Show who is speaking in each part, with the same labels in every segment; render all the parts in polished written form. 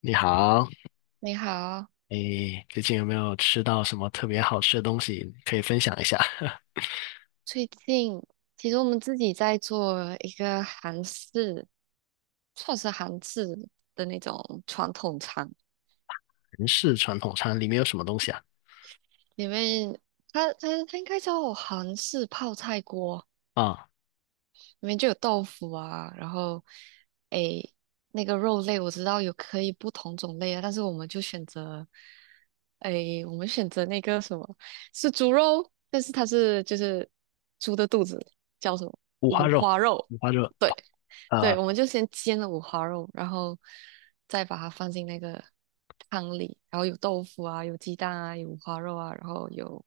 Speaker 1: 你好，
Speaker 2: 你好。
Speaker 1: 诶，最近有没有吃到什么特别好吃的东西？可以分享一下。
Speaker 2: 最近其实我们自己在做一个韩式，算是韩式的那种传统餐，
Speaker 1: 韩式传统餐里面有什么东西啊？
Speaker 2: 里面它应该叫韩式泡菜锅，
Speaker 1: 啊，
Speaker 2: 里面就有豆腐啊，然后诶，那个肉类我知道有可以不同种类啊，但是我们就选择我们选择那个什么是猪肉，但是它是猪的肚子叫什么
Speaker 1: 五花
Speaker 2: 五
Speaker 1: 肉，
Speaker 2: 花肉。
Speaker 1: 五花肉，
Speaker 2: 对
Speaker 1: 呃，
Speaker 2: 对，我们就先煎了五花肉，然后再把它放进那个汤里，然后有豆腐啊，有鸡蛋啊，有五花肉啊，然后有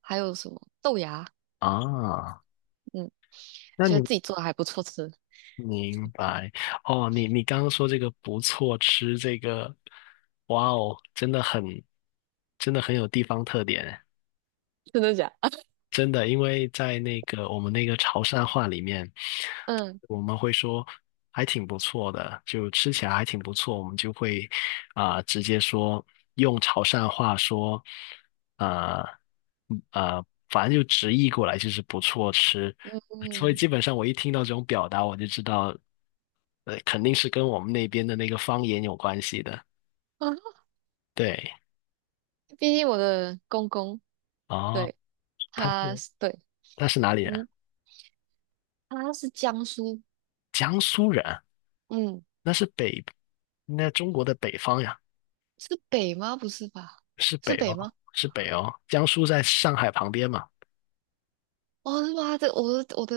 Speaker 2: 还有什么豆芽。
Speaker 1: 啊，
Speaker 2: 嗯，
Speaker 1: 那
Speaker 2: 觉得
Speaker 1: 你
Speaker 2: 自己做的还不错吃。
Speaker 1: 明白哦？你刚刚说这个不错吃，这个，哇哦，真的很，真的很有地方特点。
Speaker 2: 真的假？
Speaker 1: 真的，因为在那个我们那个潮汕话里面，
Speaker 2: 嗯
Speaker 1: 我们会说还挺不错的，就吃起来还挺不错，我们就会啊、直接说用潮汕话说，呃反正就直译过来就是不错吃。所以
Speaker 2: 嗯
Speaker 1: 基本上我一听到这种表达，我就知道，肯定是跟我们那边的那个方言有关系的。
Speaker 2: 啊
Speaker 1: 对，
Speaker 2: 毕竟我的公公
Speaker 1: 哦，
Speaker 2: 对
Speaker 1: 他
Speaker 2: 他
Speaker 1: 是
Speaker 2: 是对。
Speaker 1: 他是哪里人？
Speaker 2: 嗯，他是江苏。
Speaker 1: 江苏人。
Speaker 2: 嗯，
Speaker 1: 那是北，那中国的北方呀，
Speaker 2: 是北吗？不是吧？
Speaker 1: 是北
Speaker 2: 是北
Speaker 1: 哦，
Speaker 2: 吗？
Speaker 1: 是北哦。江苏在上海旁边嘛，
Speaker 2: 哦是吧？这我的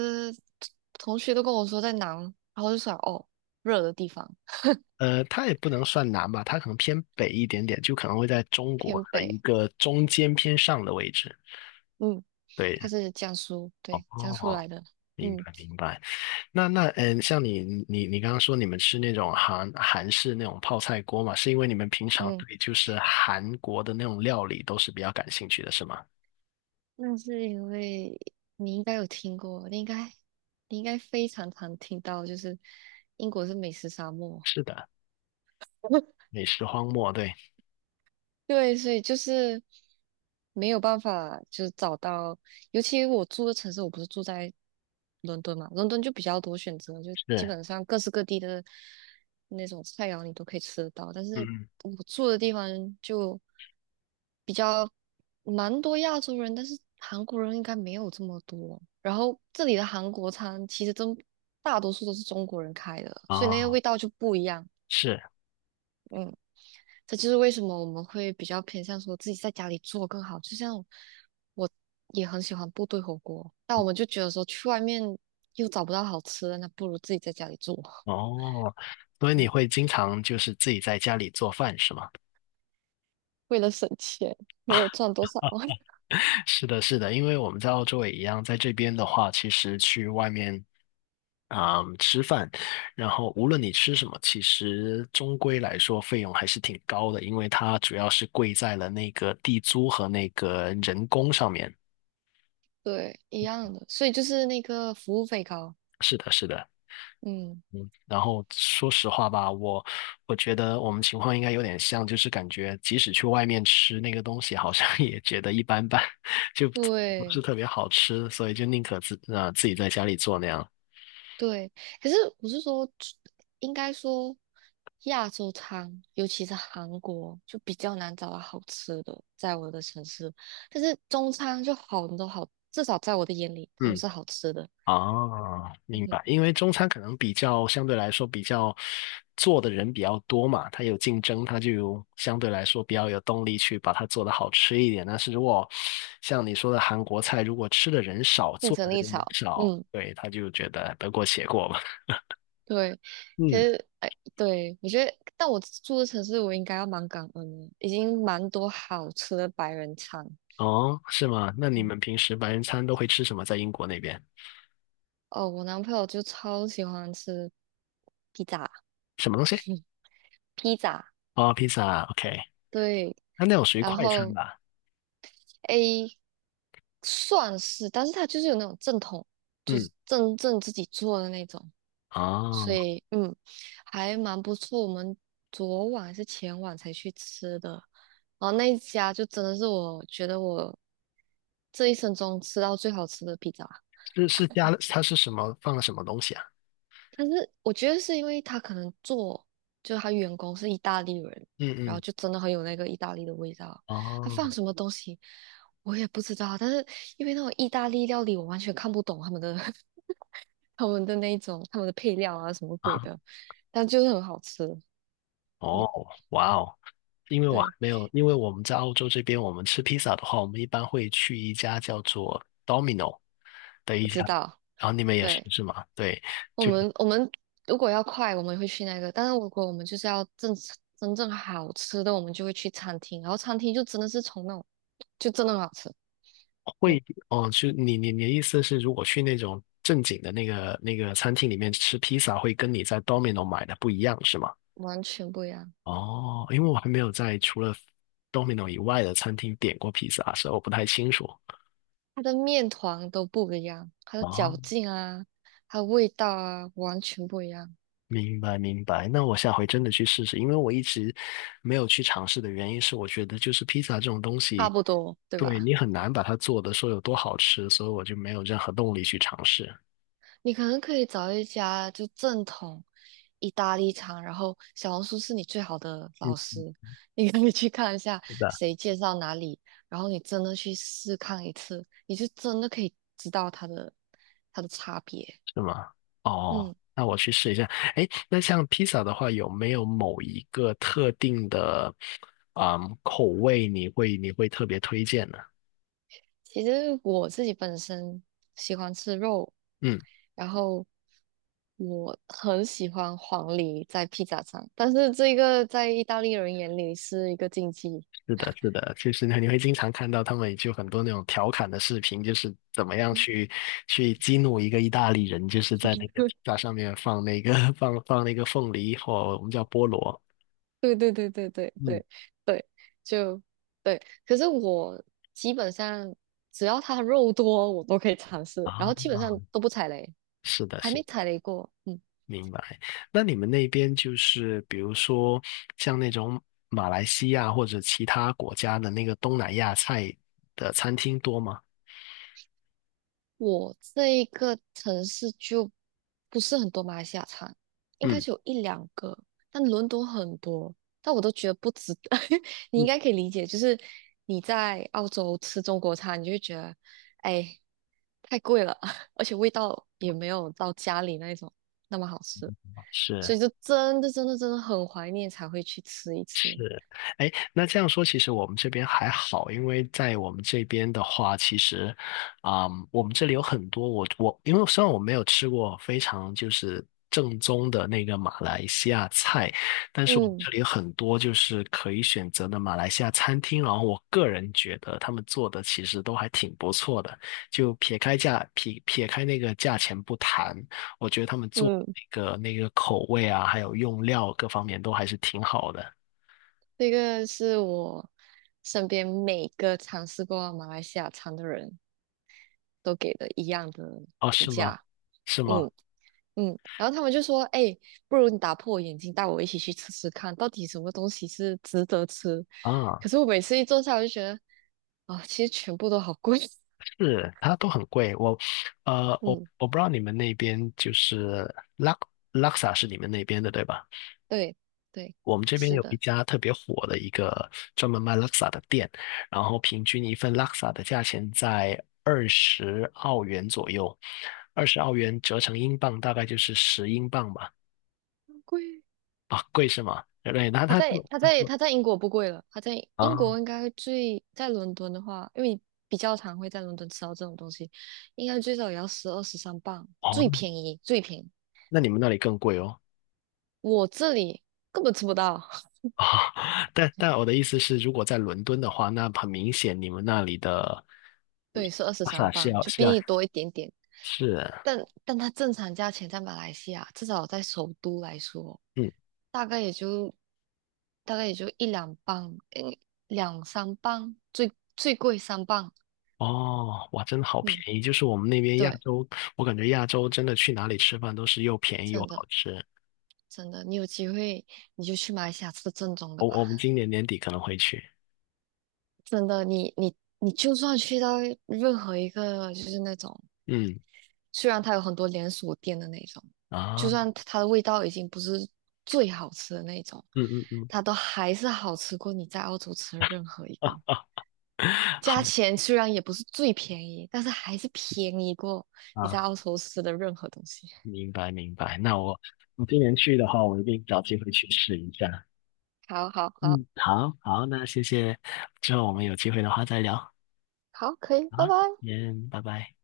Speaker 2: 同学都跟我说在南，然后我就想哦热的地方
Speaker 1: 它也不能算南吧，它可能偏北一点点，就可能会在中国
Speaker 2: 偏
Speaker 1: 的一
Speaker 2: 北。
Speaker 1: 个中间偏上的位置。
Speaker 2: 嗯，他
Speaker 1: 对，
Speaker 2: 是江苏，对，江苏
Speaker 1: 哦，
Speaker 2: 来的。
Speaker 1: 明
Speaker 2: 嗯
Speaker 1: 白明白。那像你刚刚说你们吃那种韩式那种泡菜锅嘛，是因为你们平常
Speaker 2: 嗯，
Speaker 1: 对就是韩国的那种料理都是比较感兴趣的，是吗？
Speaker 2: 那是因为你应该有听过，你应该非常常听到就是英国是美食沙漠。
Speaker 1: 是的，美食荒漠，对，
Speaker 2: 对，所以就是没有办法，就是找到，尤其我住的城市，我不是住在伦敦嘛，伦敦就比较多选择，就基
Speaker 1: 是，
Speaker 2: 本上各式各地的那种菜肴你都可以吃得到。但
Speaker 1: 嗯，
Speaker 2: 是
Speaker 1: 嗯
Speaker 2: 我住的地方就比较蛮多亚洲人，但是韩国人应该没有这么多。然后这里的韩国餐其实真大多数都是中国人开的，所以那个
Speaker 1: 哦，
Speaker 2: 味道就不一样。
Speaker 1: 是。
Speaker 2: 嗯。这就是为什么我们会比较偏向说自己在家里做更好。就像我也很喜欢部队火锅，但我们就觉得说去外面又找不到好吃的，那不如自己在家里做。
Speaker 1: 哦，所以你
Speaker 2: 嗯，
Speaker 1: 会经常就是自己在家里做饭是吗？
Speaker 2: 为了省钱，没有赚多少。
Speaker 1: 是的，是的，因为我们在澳洲也一样，在这边的话，其实去外面啊、吃饭，然后无论你吃什么，其实终归来说费用还是挺高的，因为它主要是贵在了那个地租和那个人工上面。
Speaker 2: 对，一样的，所以就是那个服务费高。
Speaker 1: 是的，是的。
Speaker 2: 嗯，
Speaker 1: 嗯，然后说实话吧，我觉得我们情况应该有点像，就是感觉即使去外面吃那个东西，好像 也觉得一般般，就不是
Speaker 2: 对。
Speaker 1: 特别好吃，所以就宁可自己在家里做那样。
Speaker 2: 对，可是我是说，应该说亚洲餐，尤其是韩国，就比较难找到好吃的，在我的城市。但是中餐就好多好，至少在我的眼里，他们
Speaker 1: 嗯。
Speaker 2: 是好吃的。
Speaker 1: 哦，明
Speaker 2: 嗯，
Speaker 1: 白。因为中餐可能比较相对来说比较做的人比较多嘛，它有竞争，它就相对来说比较有动力去把它做得好吃一点。但是如果像你说的韩国菜，如果吃的人少，
Speaker 2: 竞
Speaker 1: 做
Speaker 2: 争
Speaker 1: 的
Speaker 2: 力
Speaker 1: 人也
Speaker 2: 少。
Speaker 1: 少，
Speaker 2: 嗯，
Speaker 1: 对，他就觉得得过且过嘛。
Speaker 2: 对。可
Speaker 1: 嗯，
Speaker 2: 是，哎，对，我觉得，但我住的城市，我应该要蛮感恩的，已经蛮多好吃的白人餐。
Speaker 1: 哦，是吗？那你
Speaker 2: 嗯，
Speaker 1: 们平时白人餐都会吃什么？在英国那边
Speaker 2: 哦，我男朋友就超喜欢吃披萨。
Speaker 1: 什么东西？
Speaker 2: 披萨。
Speaker 1: 哦，披萨，OK，
Speaker 2: 对，
Speaker 1: 那那种属于
Speaker 2: 然
Speaker 1: 快餐
Speaker 2: 后
Speaker 1: 吧？
Speaker 2: A 算是，但是它就是有那种正统，就是
Speaker 1: 嗯，
Speaker 2: 真正自己做的那种，所
Speaker 1: 哦，
Speaker 2: 以还蛮不错。我们昨晚还是前晚才去吃的，然后那一家就真的是我觉得我这一生中吃到最好吃的披萨。
Speaker 1: 是加了，它是什么放了什么东西啊？
Speaker 2: 但是我觉得是因为他可能做，就是他员工是意大利人，
Speaker 1: 嗯
Speaker 2: 然后
Speaker 1: 嗯
Speaker 2: 就真的很有那个意大利的味道。他放什
Speaker 1: 哦
Speaker 2: 么东西我也不知道，但是因为那种意大利料理，我完全看不懂他们的 他们的配料啊什么鬼
Speaker 1: 啊
Speaker 2: 的，但就是很好吃。嗯，
Speaker 1: 哦，哇哦！因为我还
Speaker 2: 对，
Speaker 1: 没有，因为我们在澳洲这边，我们吃披萨的话，我们一般会去一家叫做 Domino 的一
Speaker 2: 我
Speaker 1: 家，
Speaker 2: 知道。
Speaker 1: 然后你们也是
Speaker 2: 对，
Speaker 1: 是吗？对，
Speaker 2: 我
Speaker 1: 就是
Speaker 2: 们我们如果要快，我们会去那个；但是如果我们就是要正真正好吃的，我们就会去餐厅。然后餐厅就真的是从那种就真的很好吃。嗯。
Speaker 1: 会哦，就你的意思是，如果去那种正经的那个那个餐厅里面吃披萨，会跟你在 Domino 买的不一样是吗？
Speaker 2: 完全不一样，
Speaker 1: 哦，因为我还没有在除了 Domino 以外的餐厅点过披萨，所以我不太清楚。
Speaker 2: 它的面团都不一样，它的
Speaker 1: 哦，
Speaker 2: 嚼劲啊，它的味道啊，完全不一样，
Speaker 1: 明白明白，那我下回真的去试试，因为我一直没有去尝试的原因是，我觉得就是披萨这种东
Speaker 2: 差
Speaker 1: 西，
Speaker 2: 不多，对
Speaker 1: 对
Speaker 2: 吧？
Speaker 1: 你很难把它做的说有多好吃，所以我就没有任何动力去尝试。
Speaker 2: 你可能可以找一家就正统意大利餐，然后小红书是你最好的老
Speaker 1: 嗯，
Speaker 2: 师，你可以去看一下
Speaker 1: 是的，
Speaker 2: 谁介绍哪里，然后你真的去试看一次，你就真的可以知道它的差别。
Speaker 1: 是吗？哦，
Speaker 2: 嗯，
Speaker 1: 那我去试一下。哎，那像披萨的话，有没有某一个特定的，嗯，口味你会特别推荐呢？
Speaker 2: 其实我自己本身喜欢吃肉，
Speaker 1: 嗯。
Speaker 2: 然后。我很喜欢黄梨在披萨上，但是这个在意大利人眼里是一个禁忌。
Speaker 1: 是的，是的，就是你会经常看到他们就很多那种调侃的视频，就是怎么样去去激怒一个意大利人，就是在那个披 萨上面放那个 放那个凤梨或我们叫菠萝。
Speaker 2: 对对对对对
Speaker 1: 嗯
Speaker 2: 对对，就对。可是我基本上只要它肉多，我都可以尝试，然
Speaker 1: 啊，
Speaker 2: 后基本上都不踩雷，
Speaker 1: 是的，
Speaker 2: 还
Speaker 1: 是
Speaker 2: 没
Speaker 1: 的
Speaker 2: 踩雷过。嗯。
Speaker 1: 明白。那你们那边就是比如说像那种马来西亚或者其他国家的那个东南亚菜的餐厅多吗？
Speaker 2: 我这一个城市就不是很多马来西亚餐，应该
Speaker 1: 嗯
Speaker 2: 是有一两个，但伦敦很多，但我都觉得不值得。你应
Speaker 1: 嗯，
Speaker 2: 该可以理解，就是你在澳洲吃中国餐，你就会觉得，哎，太贵了，而且味道也没有到家里那一种那么好吃，所
Speaker 1: 是。
Speaker 2: 以就真的真的真的很怀念才会去吃一次。
Speaker 1: 是，哎，那这样说，其实我们这边还好，因为在我们这边的话，其实，嗯，我们这里有很多我，因为虽然我没有吃过非常就是正宗的那个马来西亚菜，但是我们
Speaker 2: 嗯
Speaker 1: 这里有很多就是可以选择的马来西亚餐厅，然后我个人觉得他们做的其实都还挺不错的，就撇开那个价钱不谈，我觉得他们做。
Speaker 2: 嗯，
Speaker 1: 那个那个口味啊，还有用料各方面都还是挺好的。
Speaker 2: 这个是我身边每个尝试过马来西亚餐的人。都给了一样的
Speaker 1: 哦，
Speaker 2: 评
Speaker 1: 是吗？
Speaker 2: 价。
Speaker 1: 是吗？
Speaker 2: 嗯嗯，然后他们就说，哎，不如你打破我眼睛，带我一起去吃吃看，到底什么东西是值得吃。可
Speaker 1: 啊，
Speaker 2: 是我每次一坐下，我就觉得，啊、其实全部都好贵。
Speaker 1: 是，它都很贵。我，我
Speaker 2: 嗯，
Speaker 1: 我不知道你们那边就是拉萨是你们那边的对吧？
Speaker 2: 对对，
Speaker 1: 我们这边
Speaker 2: 是
Speaker 1: 有一
Speaker 2: 的。
Speaker 1: 家特别火的一个专门卖拉萨的店，然后平均一份拉萨的价钱在二十澳元左右，二十澳元折成英镑大概就是10英镑吧。
Speaker 2: 很贵。
Speaker 1: 啊，贵是吗？对，那
Speaker 2: 他
Speaker 1: 它它
Speaker 2: 在
Speaker 1: 做
Speaker 2: 他
Speaker 1: 它
Speaker 2: 在
Speaker 1: 做
Speaker 2: 他在英国不贵了，他在英
Speaker 1: 啊，
Speaker 2: 国应该最在伦敦的话，因为你比较常会在伦敦吃到这种东西，应该最少也要12、13磅，
Speaker 1: 哦，
Speaker 2: 最
Speaker 1: 那
Speaker 2: 便宜最便宜。
Speaker 1: 那你们那里更贵哦。
Speaker 2: 我这里根本吃不到，
Speaker 1: 啊，但我的意思是，如果在伦敦的话，那很明显你们那里的
Speaker 2: 对，是二十
Speaker 1: 巴
Speaker 2: 三
Speaker 1: 萨是
Speaker 2: 磅，
Speaker 1: 要
Speaker 2: 就
Speaker 1: 是
Speaker 2: 比
Speaker 1: 要
Speaker 2: 你多一点点。
Speaker 1: 是
Speaker 2: 但但它正常价钱在马来西亚，至少在首都来说，
Speaker 1: 嗯，
Speaker 2: 大概也就大概也就1、2磅，嗯，2、3磅，最最贵三磅。
Speaker 1: 哦，哇，真的好
Speaker 2: 嗯，
Speaker 1: 便宜！就是我们那边亚
Speaker 2: 对，
Speaker 1: 洲，我感觉亚洲真的去哪里吃饭都是又便宜又
Speaker 2: 真的
Speaker 1: 好吃。
Speaker 2: 真的，你有机会你就去马来西亚吃正宗的
Speaker 1: 我
Speaker 2: 吧。
Speaker 1: 我们今年年底可能会去，
Speaker 2: 真的，你就算去到任何一个就是那种
Speaker 1: 嗯
Speaker 2: 虽然它有很多连锁店的那种，就
Speaker 1: 啊，
Speaker 2: 算它的味道已经不是最好吃的那种，
Speaker 1: 嗯嗯嗯
Speaker 2: 它都还是好吃过你在澳洲吃的任何一
Speaker 1: 啊
Speaker 2: 个。
Speaker 1: 啊，好
Speaker 2: 价钱虽然也不是最便宜，但是还是便宜过你在
Speaker 1: 啊，
Speaker 2: 澳洲吃的任何东西。
Speaker 1: 明白明白。那我今年去的话，我一定找机会去试一下。
Speaker 2: 好好好
Speaker 1: 嗯，好好，那谢谢，之后我们有机会的话再聊。
Speaker 2: 好，可以，
Speaker 1: 好，
Speaker 2: 拜拜。
Speaker 1: 先拜拜。